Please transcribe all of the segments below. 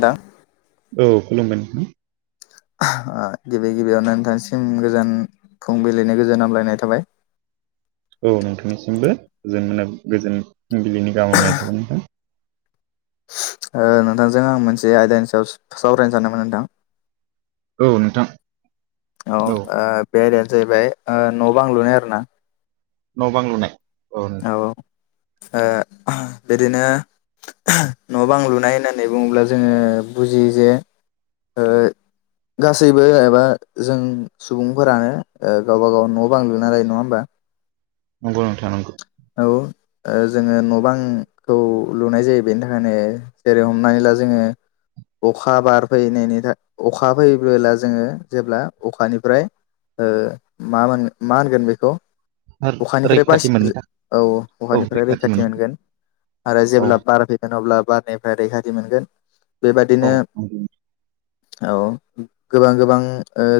दा औ खुलुमबाय नोंथां। गिबि गिबियावनो नोंथांसिम गोजान फुंबिलिनि गोजोन हामलायनाय थाबाय। औ नोंथांनिसिमबो गोजोन माने गोजोन बिलिनि गामनाय थाबाय नोंथां। ओ नोंथांजों आं मोनसे आयदानि सायाव सावरायनो सानदोंमोन नोंथां। औ नोंथां। औ बे आइदायानो जाहैबाय न' बां लुनाय आरो ना। न' बां लुनाय। औ ओ बिदिनो न' बां लुनाय होननानै बुङोब्ला जोङो बुजियो जे गासैबो एबा जों सुबुंफोरानो गावबागाव न' बां लुना लायो नङा होमबा। नंगौ नंथां नंगौ। औ जोङो न' बांखौ लुनाय जायो बेनि थाखायनो जेरै हमनानै ला जोङो अखा बारफैनायनि थाखाय अखा फैबोब्ला जोङो जेब्ला अखानिफ्राय ओ मा मा होनगोन बेखौ आरो अखानिफ्राय रैखाथि मोननो बसि थाखाय औ औ अखानिफ्राय रैखाथि मोननो मोनगोन आरो औ जेब्ला बार फैगोन अब्ला बारनिफ्राय रैखाथि मोनगोन औ बेबादिनो नंगौ औ गोबां गोबां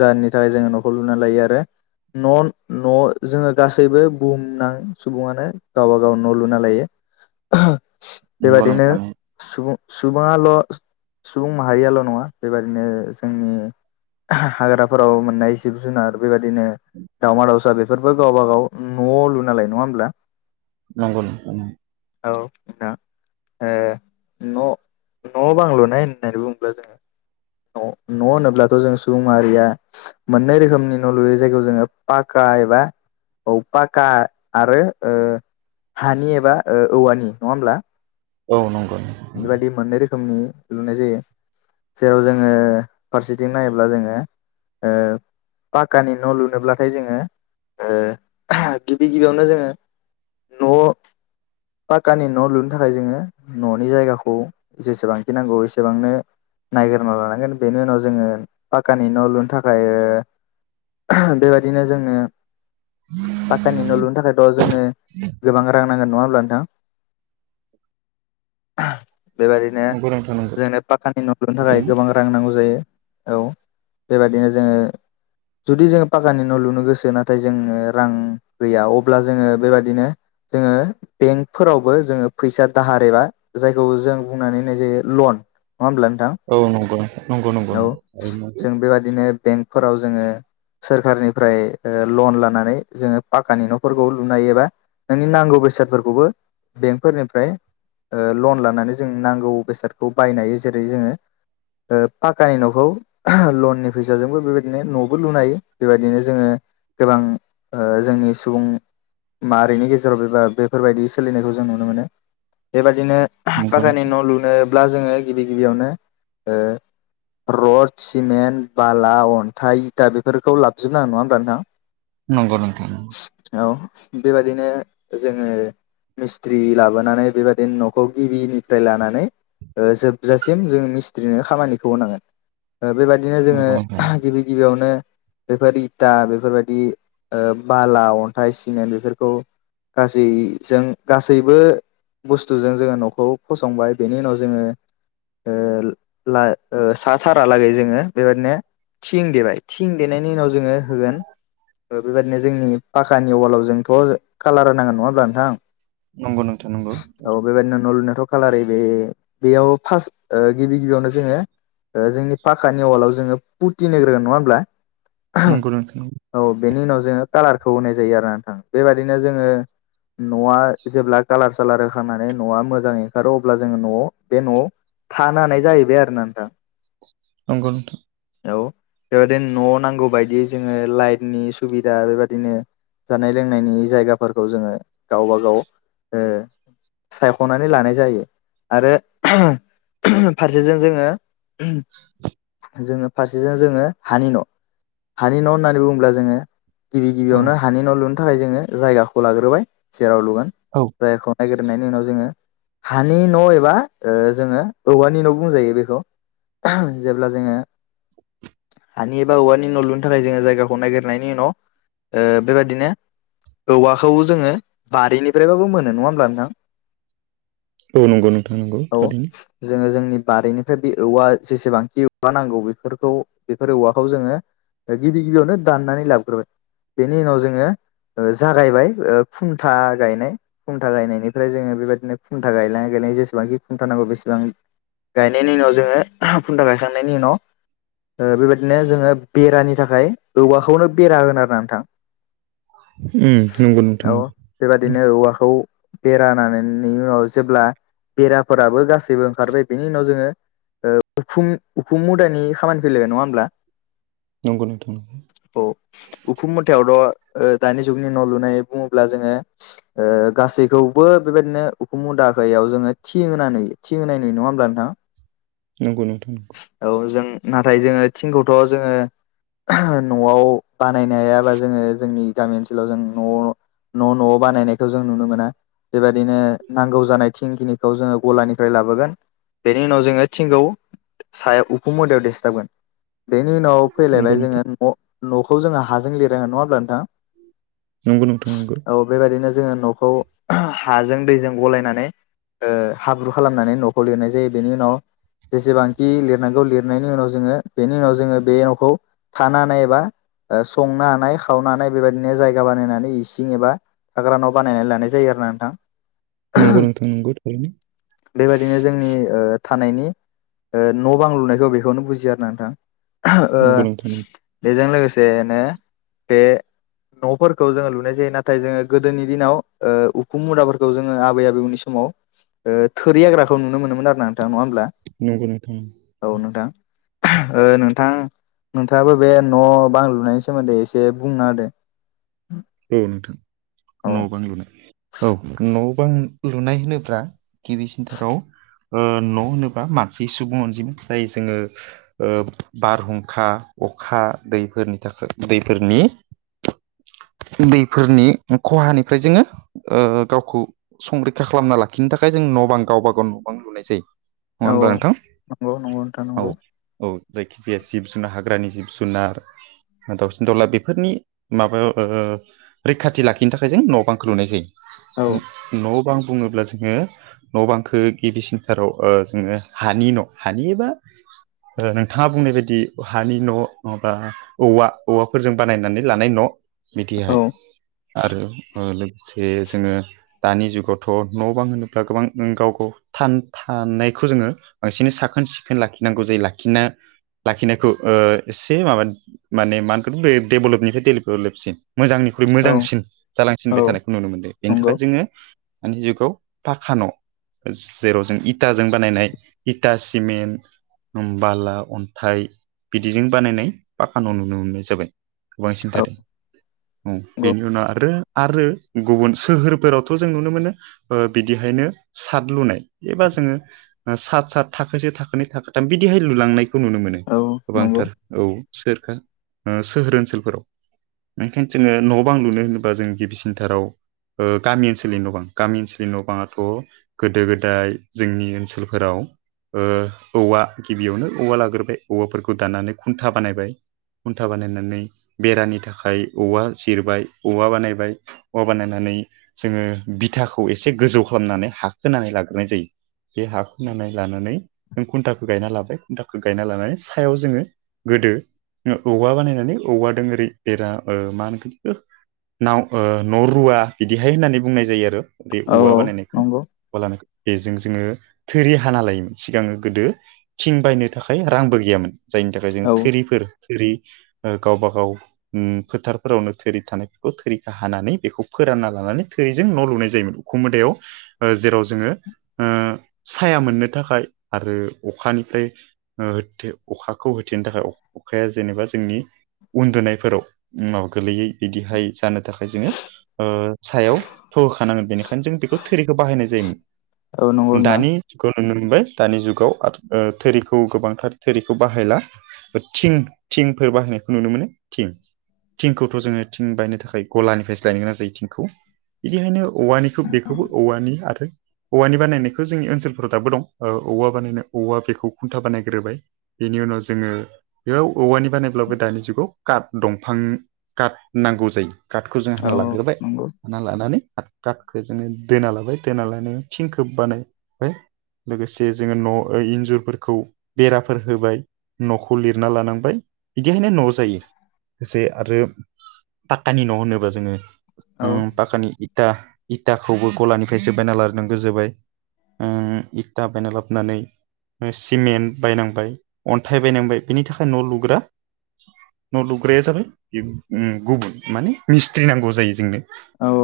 जाहोननि थाखाय जोङो न'खौ लुना लायो आरो न' न' जोङो गासैबो बुहुमनां सुबुङानो गावबा गाव न' लुना लायो नंगौ बेबादिनो नोंथां सुबुं सुबुङाल' सुबुं माहारियाल' नङा बेबादिनो जोंनि हाग्राफोराव मोननाय जिब जुनार बेबायदिनो दावमा दाावसा बेफोरबो गावबाागाव न'आव लुना लायो नङा होमब्ला। नंगौ नोंथां। औ ना ओ न' न' बां लुनाय होननानै बुङोब्ला जोङो न' होनोब्लाथ' जों सुबुं मारिया मोननै रोखोमनि न' लुयोै जायगायाव जोङो पाक्का एबा औ पक्का आरो हानि एबा औवानि नङा होमब्ला। औ नंगौ नं बेबायाददि मोननै रोखोमनि लुनाय जायो। जेराव जोङो फारसेथिं नायोब्ला जोङो ओ पाक्कानि न' लुनोब्लाथाय जोङो ओ गिबि गिबियावनो जोङो न' पाकानि न' लुनो थाखाय जोङो न' जायगाखौ जेसेबांखि नांगौ एसेबांनो नायगिरना लानांगोन बेनि उनाव जोङो पाक्कानि न' लुनो थाखाय बेबायदिनो जोङो [unintelligible] पाकखानि न' लुनो थाखायथ' जोंनो गोबां रां नांगोन नङा हब्ला नोंथां? बेबायदिनो नंगौ नोंथां नंगौ जोंनो पाकानि न' ल्लुनो थाखाय गोबां रा रां नांगौ जायो औ बेबादिनो जोङो जुदि जोङो पकानि न' लुनो गोसो नाथाय जोङो रां गैया अब्ला जोङो बेबाददिनो जोङो बेंक फोरावबो जोङो फैसा दाहार एबा जायखौ जों बुंनानै होननाय जायो लन नङा होमब्ला न थां थारैनो। औ नंगौ नोंथां नंगौ औ जों बेबादिनो बेंकफोराव जोङो सोरखारनिफ्राय ओ लन लानानै जोङो पाकानि न'फोरखौ लुनाय एबा नोंनि नांगौ बेसादफोरखौबो बेंकफोरनिफ्राय ओ लन लानानै जों नांगौ बेसादखौ बायनाय ह जेरै जोङो ओ पाक्कानि न'खौ लननि फैसाजोंबो बेबायदिनो न'बो लुनाय हायो बेबायदिनो जोङो गोबां ओ जोंनि सुबुं मारैनि गेजेराव एबा बेफोरबायदि सोलिनायखौ जों नुनो मोनो। बेबादिनो पाक्कानि न' लुनोब्ला जोङो गिबि गिबियावनो ओ रड सिमेन्ट बाला अन्थाइ दा बेफोरखौ लाबजोबनांगोन नङा होनोमबा नोंथां? [inaudible] नंगौ नोंथां। औ बेबायदिनो जोङो मिस्ट्रि लाबोनानै बेबाद बिन न'खौ गिबिनिफ्राय लानानै ओ जोबजासिम जोंङो मिस्ट्रिनो खामानिखौ होनांगोन ओ बेबादिनो जोङो थारैनो गिबि गिबियावनो बेफोर इता बेफोरबादि ओ बाला अन्थाइ सिमेन्ट बेफोरखौ गासैजों गासैबो बुस्थुजों जोङो न'खौ फसंबाय बेनि उनाव जोङो ओ ला साथारालागै जोङो बेबायादिनो थिं देबाय। थिं देनायनि उनाव जोङो होगोन ओ बेबायादिनो जोंनि पाखानि अवालाव जोंथ' कालारा नांगोन नङा होमब्ला नोंथां? नंगौ नों औ बेबायाददिनो नलुनाथ' खालार बे बेयाव फासथ ओ गिबि गिबियावनो जोङो ओ जोंनि पाखानि वलाव जोङो फुथिनो ग्रोगोन नङा होमब्ला? नोंगौ नोनथां नांगौ। औ बेनि उनाव जोङो कालारखौ होनाय जायो आरो नोंथां बेबायादिनो जोङो न'आ जेब्ला कालार स आलार होखांनानै न'आ मोजां ओंखारो अब्ला जोङो न'आव बे न'आव थानो हानाय जाहैबाय आरो ना नोंथां। नंगौ नथां। औ बेबदिनो न' नांगौ बायदि जोङो लाइटनि सुबिदा बेबायदिनो जानाय लोंनायनि जायगाफोरखौ जोङो गावबाागाव ओ सायख'नानै लानाय जायो आरो फारसेजों जोङो जोङोफ फारसेजों जोङो हानि न' हानि न' होननानै बुङोब्ला जोङो गिबि औ गिबियावनो हानि न' लुनो थाखाय जोङो जायगाखौ लाग्रोबाय सेराव लुगोन औ जायख नागिरनायनि उनाव जोङो हानि न' एबा ओ जोङो औवानि न' बुंजायो बेखौ जेब्ला जोङो हानि एबा औवानि न' लुनो थाखाय जोङो जायगाखौ ननायागिरनायनि उनाव ओ बेबायदिनो औवाखौ जोङो बारिनिफ्रायबाबो मोनो नङा होमब्ला न थां मावनांगौ नोंथांनांगौ थारैनो। जोङो जोंनि बारिनिफ्राय बे औवा जेसेबांखि औवा नांगौ बेफोरखौ बेफोर औवाखौ जोङो गिबि गिबियावनो दाननानै लाबोग्रोबाय बेनि उनाव जोङो ओ जागायबाय ओ खुन्था गायनाय खन्था गायनायनि ओमफ्राय जोङो बेबायदिनो खुन्था गायलाय गायाय जेसेबांखि खुन्था नांगौ बेसेबां गायनायनि उनाव जोङो खुनथा गायखांनायनि उनाव ओ बेबायदिनो जोङो बेरानि थाखाय औवाखौनो बेरा होन आरो नोंथां उम उम नंगौ नोंथां नंगौ बेबादिनो औवाखौ बेरानायनि उनाव जेब्ला बेराफोराबो गासैबो ओंखारबाय बेनि उनाव जोङो ओ उखुम-उखुम मुदानि खामानि फैलायबाय नङा होमब्ला नंगौ नोंथां औ उखुम मुदायावथ' दानि जुगनि न' लुनाय बुङोब्ला जोङो ओ गासै खौबो बेबायदिनो उखुम मुदाहायाव जोङो थिं होनानै थिं होनायनाय नङा होमब्ला नोंथां [inaudible] नंगौ नोंथां औ जों नाथाय जोङो थिंखौथ' जोङो न'आव बानायनो हायाबा जोङो जोंनि गामि ओनसोलाव जों न' न' न'आव बानायनायखौ जों नुनो मोना बेबायदिनो नांगौ जानाय थिंखिनिखौ जोङो गलानिफ्राय लाबोगोन बेनि उनाव जोङो थिंगौ सायाव उफुं मोदायाव देसथाबगोन बेनि उनाव नंगौ फैलायबाय नोंथां जोङो' न'खौ जोङो हाजों लिरांगोन नङा होमब्ला नोंथां नंगौ नोंथां नंगौ औ बेबायदिनो जोङो न'खौ हाजों दैजों गलायनानै ओ हाब्रु खालामनानै न'खौ लिरनाय जायो बेनि उनाव जेसेबांखि लिरनांगौ लिरनायनि उनाव जोङो बेनि उनाव जोङो बे न'खौ थानो हानाय एबा ओ संनो हानाय खावनो हानाय बेबायदिनो जायगा बानायनानै इसिं एबा हाग्रा न' बानायनानै लानाय जायो आरो ना नोंथां नंगौ नोंथों नंगौ बेबायदिनो जोंनि ओ थानायनि ओ न' बां लुनायखौ बेखौनो बुजिया आरो ना नोंथां ओ नंगौ नोंथां बेजों लोगोसेनो बे न'फोरखौ जोङो लुनाय जायो नाथाय जोङो गोदोनि दिनाव ओ उखुम मुुदाफोरखौ जोङो आबै आबौमोननि समाव ओ थोरै आग्राखौ नुनो मोनोन आरो ना नोंथां नङा होमब्ला नंगौ नोंथां औ नोंथां ओ नोंथां नोंथाङाबो बे न' बां लुनायनि सोमोन्दै एसे बुंन होदो औ नोंथां औ न' बां लुनाय औ न' बां लुनाय होनोब्ला गिबिसिन्थाराव ओ न' होनोबा मानसि सुबुं अनजिमा जाय जोङो ओ बारहुंखा अखा दैफोरनि थाखाय दैफोरनि दैफोरनि खहानिफ्राय जोङो ओ गावखौ संरैखा खालामना लाखिनो थाखाय जों न' बां गावबा गाव न' बां लुनाय जायो। नङा औ होमबा नोथां? नंगौ नंगौ नोंथां औ नंगौ औ जायखिजाया जिब जुनार हाग्रानि जिब-जुनार दावसिन दाउला बेफोरनि माबायाव रैखाथि लाखिनो थाखाय जों न' बांखौ लुनाय औ जायो। न' बां बुङोब्ला जोङो न' बांखो गिबिसिनथाराव जोङो हानि न' हानि एबा ओ नोंथाङा बुंनाय बायदि हानि न' नङाबा औवा औवाफोरजों बानायनानै लानाय न' औ बिदिहाय आरो लोगोसे जोङो दानि जुगावथ' न' बां होनोब्ला गोबां गाव गाव थान-थानायखौ जोङो बांसिनै साखोन सिखोन लाखिनांगौ जायो। लाखिना- लाखिनायखौ ओ एसे माबा माने मा होनगोन बे डेभेलपनिफ्राय डेभेलपसिन मोजांनिख्रुइ औ मोजांसिन औ जालांसिनबाय थानायखौ नुनो मोनदों बेनि नंगौ थाखाय जोङो दानि जुगाव फाखा न' जेराव जों इताजों बानायनाय इता सिमेन्ट बाला, अन्थाइ बिदिजों बानायनाय पाका न' नुनो मोननाय जाबाय। गोबांसिन औ [unintelligible] औ नंगौ बेनि उनाव आरो आरो गुबुन सोहोरफोरावथ' जों नुनो मोनो ओ बिदिहायनो साद लुनाय एबा जोङो सात सात थाखोसे थाखोनै थाखोथाम बिदिहाय लुलांनायखौ नुनो मोनो। औ नंगौ गोबांथार औ सोर ओ सोहोर ओनसोलफोराव ओंखायनो जोङो न' बां लुनो होनोबा जों गिबिसिनथाराव ओ गामि ओनसोलनि न' बां, गामि ओनसोलनि न' बाङाथ' गोदो गोदाय जोंनि ओनसोलफोराव ओ औवा गिबियावनो औवा लाग्रोबाय औवाफोरखौ दाननानै खुन्था बानायबाय खुन्था बानायनानै बेरानि थाखाय औवा जिरबाय औवा बानायबाय औवा बानायनानै जोङो बिथाखौ एसे गोजौ खालामनानै हाखो खोनानै लाग्रोनाय जायो। बे हाखौ खोनानै लानानै जों खुन्थाखौ गायना लाबाय खुन्थाखौ गायना लानानै सायाव जोङो गोदो औवा बानायनानै औवादों ओरै बेरा ओ मा होनगोन ओ नाव ओ न' रुवा बिदिहाय होननानै बुंनाय जायो आरो बे औ औवा बानायनायखौ नंगौ औवा लानायखौ। बेजों जोङो थोरि हाना लायोमोन सिगाङो गोदो थिं बायनो थाखाय रांबो गैयामोन। जायनि थाखाय जों औ थोरिफोर थोरि ओ गावबा गाव उम फोथारफोरावनो थोरि थानायफोरखौ थोरिखो हानानै बेखौ फोरानना लानानै थोरिजों न' लुनाय जायोमोन। उखुम मुदायाव ओ जेराव जोङो ओ साया मोननो थाखाय आरो अखानिफ्राय ओ होथे अखाखौ होथेनो थाखाय अखाया जेनेबा जोंनि उन्दुनाय फोराव माबा गोलैयै बिदिहाय जानो थाखाय जोङो ओ सायाव थ' होखानांगोन बेनिखायनो जों बेखौ थोरिखौ बाहायनाय औ नंगौ जायोमोन। नोंथां दानि खौ नुनो मोनबाय दानि जुगाव ओ थोरिखौ गोबांथार थोरिखौ बाहायला थिं थिंफोर बाहायनायखौ नुनो मोनो। थिं, थिंखौथ' जोङो थिं बायनो थाखाय गलानिफ्रायसो लायनो गोनां जायो थिंखौ। बिदिखायनो औवानिखौ बेखौबो औवानि आरो औवानि बानायनायखौ जोंनि ओनसोलफोराव दाबो दं ओ औवा बानायनाय औवा बेखौ खुन्था बानायग्रोबाय। बेनि उनाव जोङो बेयाव औवानि बानायब्लाबो दानि जुगाव काट दंफां काट नांगौ जायो काटखौ जों औ हाना लाग्रोबाय नंगौ हाना लानानै काथखौ जोङो दोना लाबाय दोना लानाय थिनखौ बानायबाय लोगोसे जोङो न' इन्जुरफोरखौ बेराफोर होबाय न'खौ लिरना लानांबाय बिदिहायनो न' जायो। एसे आरो पाक्कानि न' होनोबा जोङो औ ओ पाकानि इथा इथाखौबो गलानिफ्रायसो बायना लानांगौ जाबाय इथा बायना लाबोनानै सिमेन्ट बायनांबाय अन्थाइ बायनांबाय बिनि थाखाय न' लुग्रा न' लुग्राया जाबाय बे गुबुन माने मिस्ट्रि नांगौ जायो जोंनो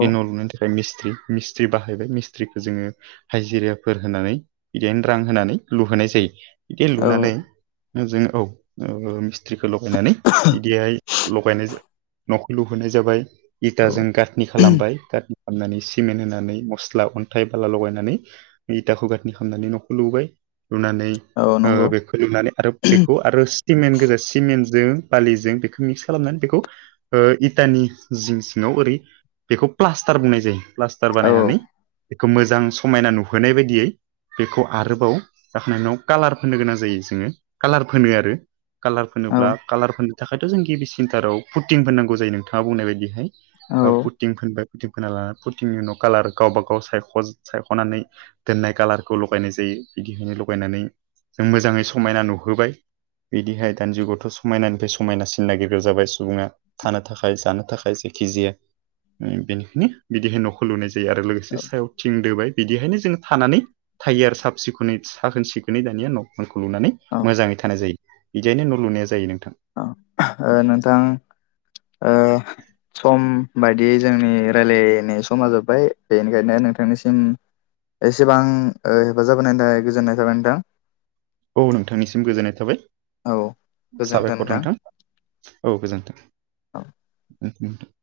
बे न' लुनायनि थाखाय ओमफ्राय मिस्ट्रि मिस्ट्रि बाहायबाय मिस्ट्रिखौ जोङो हाजिराफोर होनानै बिदिनो रां होनानै लुहोनाय जायो। बिदि औ लुनानै जोंङो औ मिस्थ्रिखौ लगायनानै बिदिहाय लगायनाय न'खौ लुहोनाय जाबाय औ इथाजों गाथनि खालामबाय सटारं खालामनानै सिमेन्ट होनानै मस्ला अन्थाइ बाला लगायनानै इथाखौ गाथनि खालामनानै न'खौ लुबाय लुनानै औ ओ नंगौ बेखौ लुनानै आरो बेखौ आरो सिमेन्ट गोजा सिमेन्टजों बालिजों बेखौ मिक्स खालामनानै बेखौ ओ इटानि जिं सिङाव ओरै बेखौ प्लास्टार बुंनाय जायो प्लास्टार औ बानायनानै बेखौ मोजां समायना नुहोनाय बायदियै बेखौ आरोबाव गाखोननायनि उनाव कालार फोनो गोनां जायो जोङो कालार फोनो आरो कालार औ फनोला कालारफोरनो थाखायथ' जों गिबिसिनथाराव फुटिंफोरनांगौ जायो नोंथाङा बुंनाय बायदिहाय औ फुथिं फोनबाय फुथिं फोनना लानानै फुथिंनि उनाव कालार गावबा गाव सायख सायख'नानै दोननाय कालारखौ लगायनाय जायो बिदिखायनो लगायनानै जों मोजाङै समायना नुहोबाय बिदिहाय दानि जुगावथ' सम समायनानिफ्राय समायना सिन नागिरग्रा जाबाय सुबुङा थानो थाखाय जानो थाखाय जायखिजाया बेनिखायनो बिदिहाय न'खौ लुनाय जायो आरो लोगोसे सायाव थिं दोबाय बिदिहायनो जोङो थानानै थायो आरो साब सिखोनै साखोन सिखोनै दानिया न'खौ लुनानै मोजाङै थानाय जायो बिदियनो न' लुनाया जायो नोंथां ओ नोंथां ओ सम बायदियै जोंनि रायलायनाय समा जोब्बाय बेनिखायनो नोंथांनिसिम एसेबां हेफाजाब होनायनि थाखाय गोजोननाय थाबाय नोंथां औ नोंथांनिसिम गोजोननाय थाबाय औ साबायखर नोंथां औ गोजोनथों औ नोंथां